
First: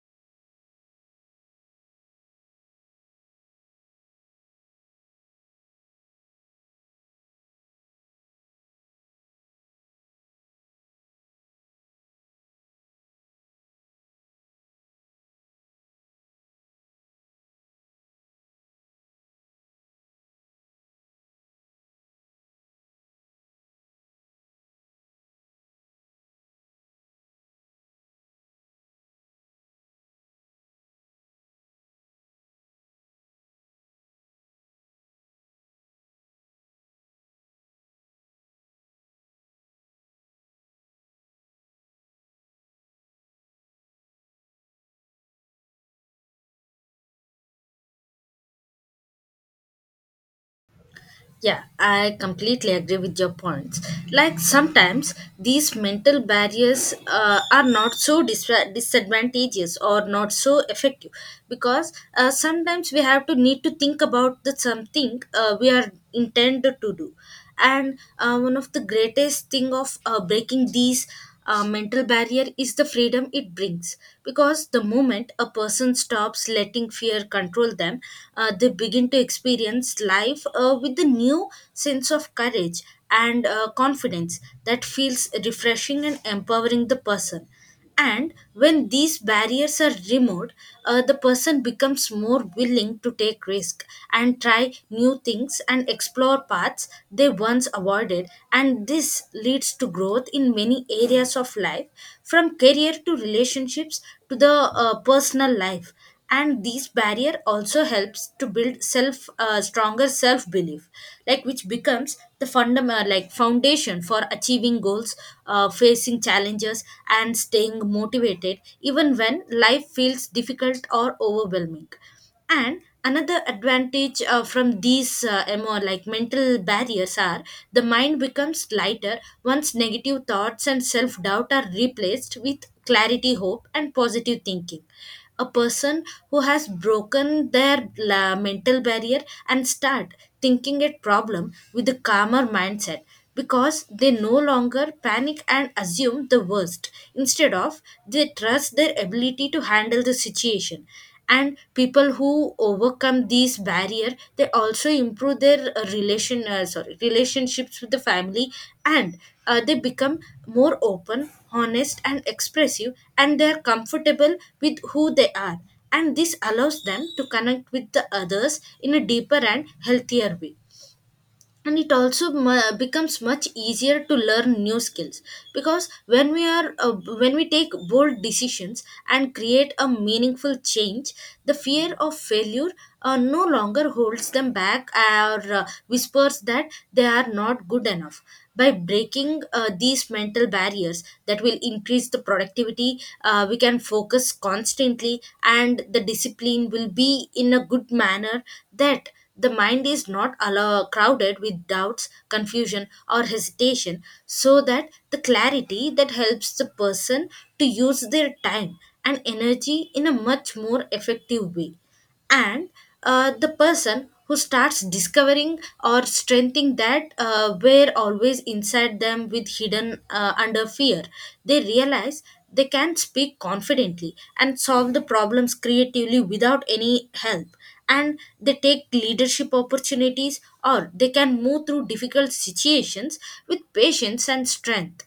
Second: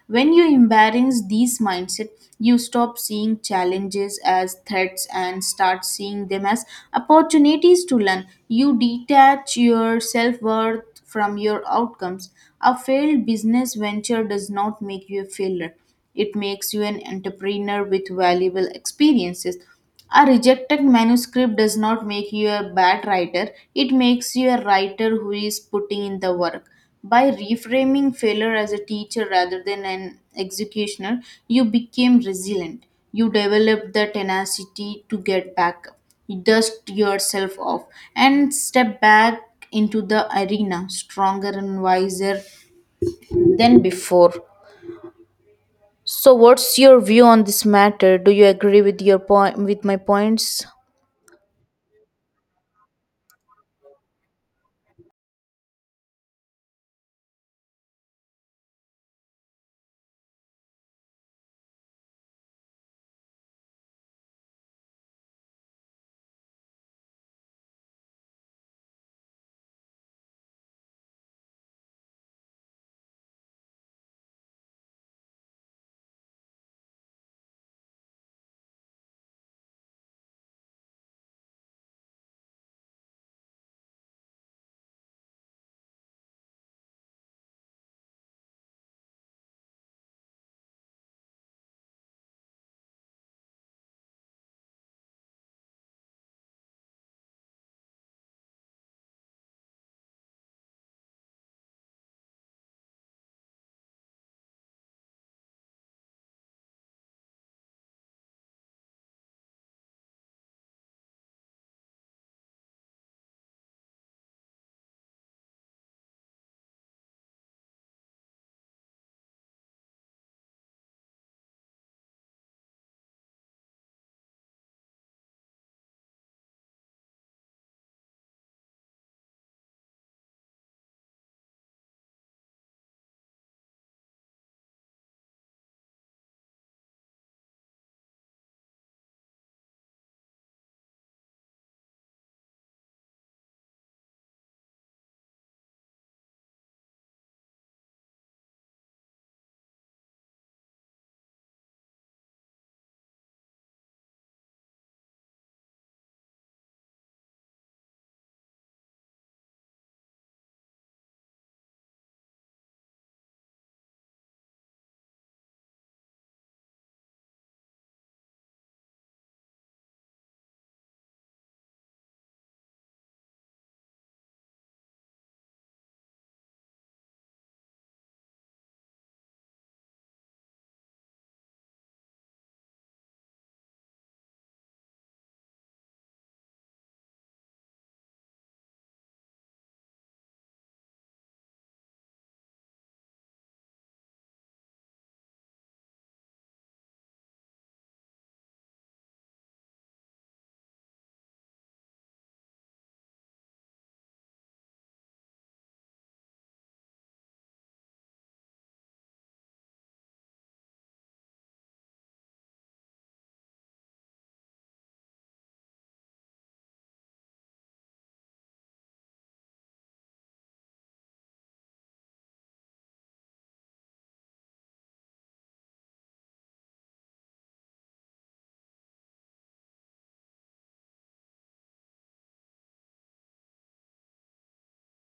Speaker 1: When you embrace these mindset, you stop seeing challenges as threats and start seeing them as opportunities to learn. You detach your self-worth from your outcomes. A failed business venture does not make you a failure, it makes you an entrepreneur with valuable experiences. A rejected manuscript does not make you a bad writer, it makes you a writer who is putting in the work. By reframing failure as a teacher rather than an executioner, you became resilient. You developed the tenacity to get back up, you dust yourself off, and step back into the arena stronger and wiser than before. So, what's your view on this matter? Do you agree with your point with my points?
Speaker 2: Yeah, I completely agree with your points. Like sometimes these mental barriers are not so disadvantageous or not so effective, because sometimes we have to need to think about the something we are intended to do. And one of the greatest thing of breaking these mental barrier is the freedom it brings, because the moment a person stops letting fear control them, they begin to experience life with a new sense of courage and confidence that feels refreshing and empowering the person. And when these barriers are removed, the person becomes more willing to take risk and try new things and explore paths they once avoided. And this leads to growth in many areas of life, from career to relationships to the personal life. And these barrier also helps to build self stronger self belief, like which becomes the fundamental, like foundation for achieving goals, facing challenges, and staying motivated even when life feels difficult or overwhelming. And another advantage, from these, like mental barriers are, the mind becomes lighter once negative thoughts and self doubt are replaced with clarity, hope, and positive thinking. A person who has broken their mental barrier and start thinking at problem with a calmer mindset, because they no longer panic and assume the worst, instead of, they trust their ability to handle the situation. And people who overcome these barrier, they also improve their relation sorry, relationships with the family. And they become more open, honest, and expressive, and they are comfortable with who they are. And this allows them to connect with the others in a deeper and healthier way. And it also becomes much easier to learn new skills, because when we take bold decisions and create a meaningful change, the fear of failure no longer holds them back or whispers that they are not good enough. By breaking these mental barriers that will increase the productivity, we can focus constantly and the discipline will be in a good manner, that the mind is not allow, crowded with doubts, confusion, or hesitation, so that the clarity that helps the person to use their time and energy in a much more effective way. And the person who starts discovering or strengthening that were always inside them, with hidden, under fear, they realize they can speak confidently and solve the problems creatively without any help, and they take leadership opportunities or they can move through difficult situations with patience and strength.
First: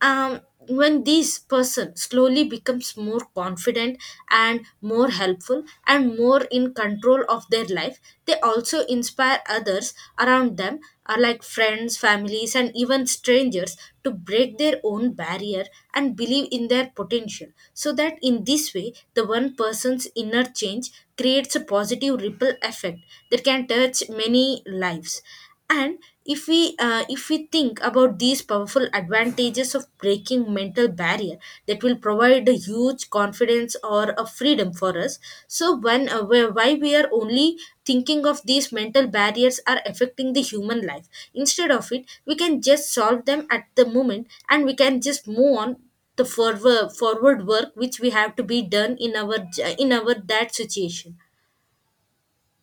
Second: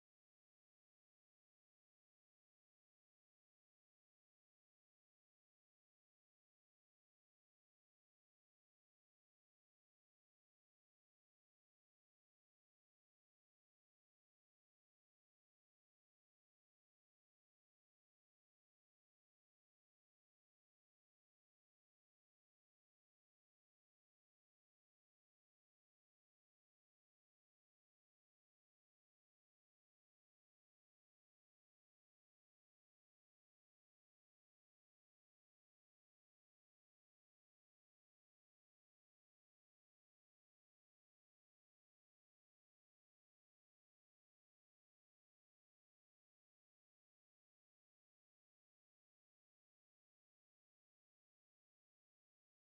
Speaker 2: um, when this person slowly becomes more confident and more helpful and more in control of their life, they also inspire others around them, are like friends, families, and even strangers, to break their own barrier and believe in their potential. So that in this way, the one person's inner change creates a positive ripple effect that can touch many lives. And if we think about these powerful advantages of breaking mental barrier that will provide a huge confidence or a freedom for us, so when why we are only thinking of these mental barriers are affecting the human life, instead of it we can just solve them at the moment and we can just move on the forward work which we have to be done in our in our that situation.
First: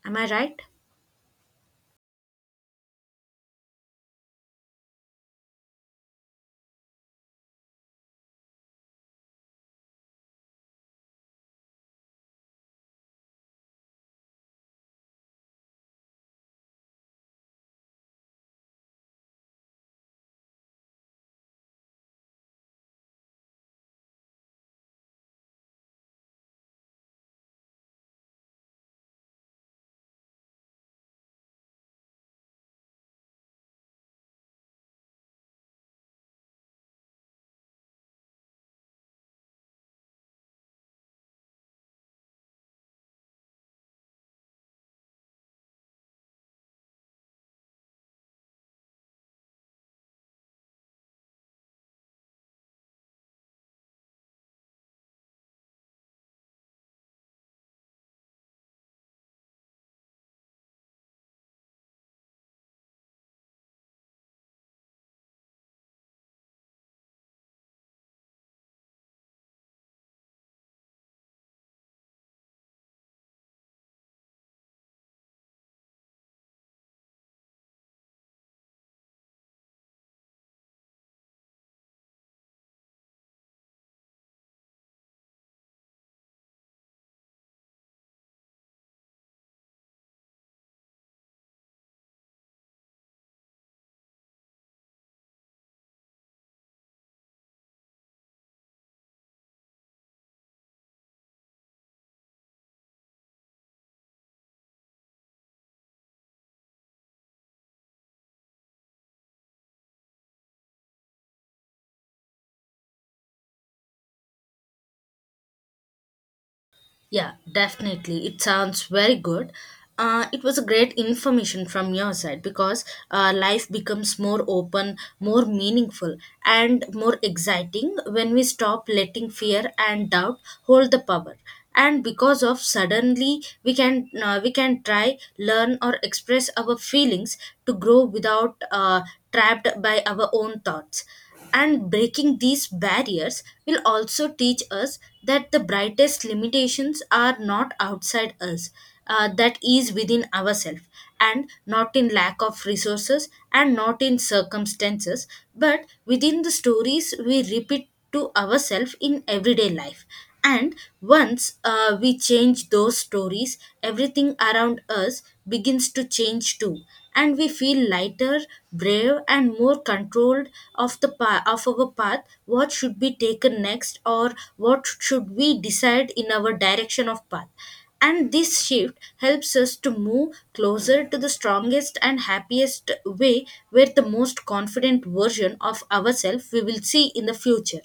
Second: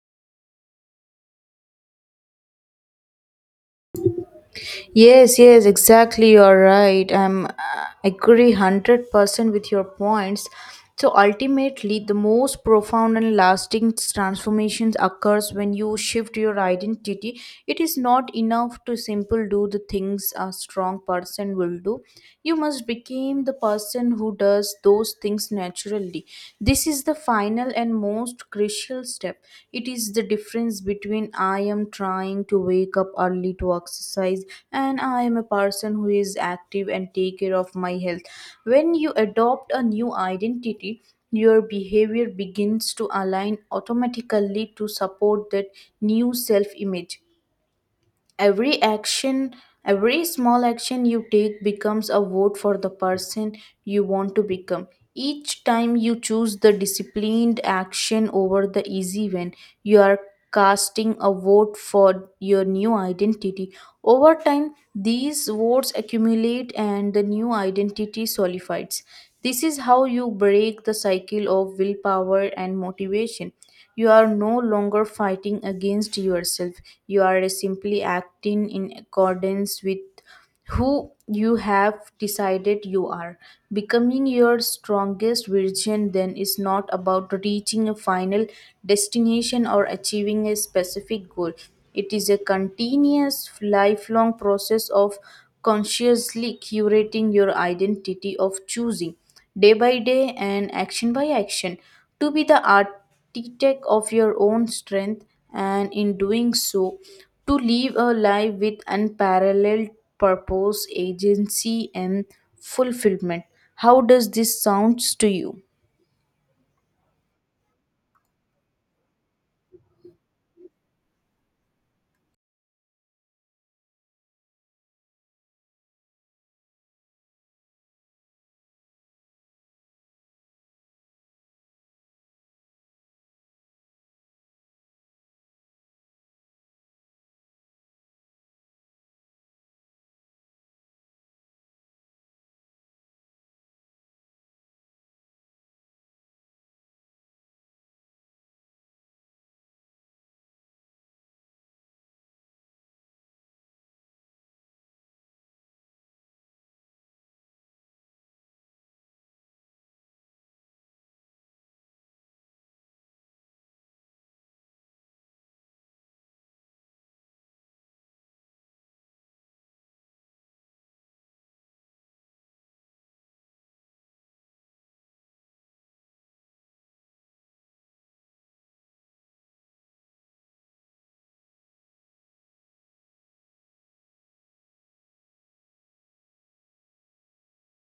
Speaker 2: Am I right?
Speaker 1: Yes, yes, exactly. You're right. I agree 100% with your points. So ultimately, the most profound and lasting transformations occurs when you shift your identity. It is not enough to simple do the things a strong person will do. You must become the person who does those things naturally fully. This is the final and most crucial step. It is the difference between I am trying to wake up early to exercise and I am a person who is active and take care of my health. When you adopt a new identity, your behavior begins to align automatically to support that new self image. Every action, every small action you take becomes a vote for the person you want to become. Each time you choose the disciplined action over the easy one, you are casting a vote for your new identity. Over time these votes accumulate and the new identity solidifies. This is how you break the cycle of willpower and motivation. You are no longer fighting against yourself. You are simply acting in accordance with who you have decided you are. Becoming your strongest version then is not about reaching a final destination or achieving a specific goal. It is a continuous, lifelong process of consciously curating your identity, of choosing day by day and action by action to be the architect of your own strength, and in doing so to live a life with unparalleled purpose, agency, and fulfillment. How does this sounds to you?
Speaker 2: Yeah, definitely. It sounds very good. It was a great information from your side, because life becomes more open, more meaningful, and more exciting when we stop letting fear and doubt hold the power. And because of suddenly we can try, learn, or express our feelings to grow without trapped by our own thoughts. And breaking these barriers will also teach us that the brightest limitations are not outside us, that is within ourselves, and not in lack of resources and not in circumstances, but within the stories we repeat to ourselves in everyday life. And once we change those stories, everything around us begins to change too. And we feel lighter, brave, and more controlled of the of our path. What should be taken next, or what should we decide in our direction of path? And this shift helps us to move closer to the strongest and happiest way where the most confident version of ourselves we will see in the future.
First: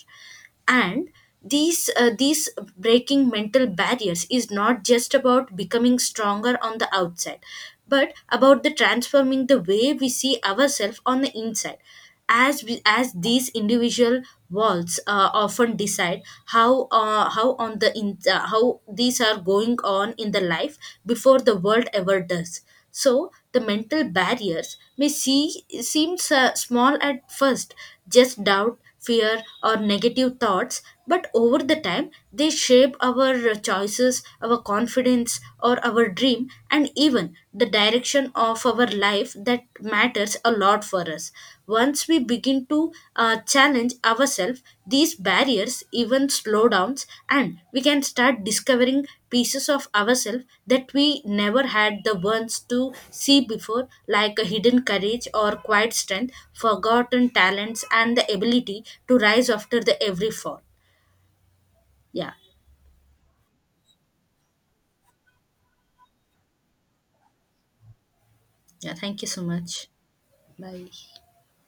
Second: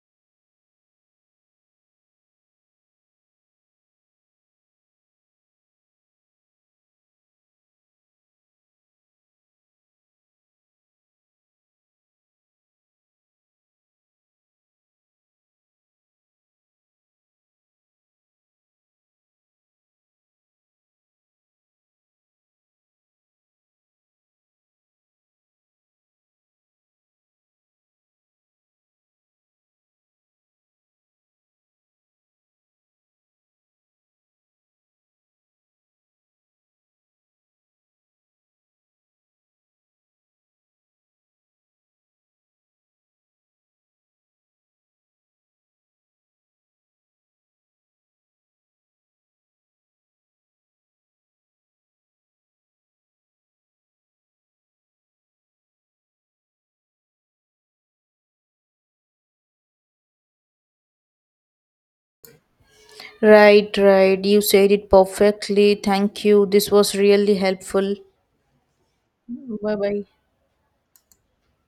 Speaker 2: And these breaking mental barriers is not just about becoming stronger on the outside, but about the transforming the way we see ourselves on the inside, as we, as these individual walls often decide how these are going on in the life before the world ever does. So the mental barriers may seem small at first, just doubt, fear, or negative thoughts, but over the time they shape our choices, our confidence, or our dream, and even the direction of our life that matters a lot for us. Once we begin to challenge ourselves, these barriers even slow downs, and we can start discovering pieces of ourselves that we never had the ones to see before, like a hidden courage or quiet strength, forgotten talents, and the ability to rise after the every fall. Yeah,
Speaker 1: Right, right, you said it perfectly. Thank you, this was really helpful.
Speaker 2: yeah. Thank you so
Speaker 1: Bye
Speaker 2: much.
Speaker 1: bye.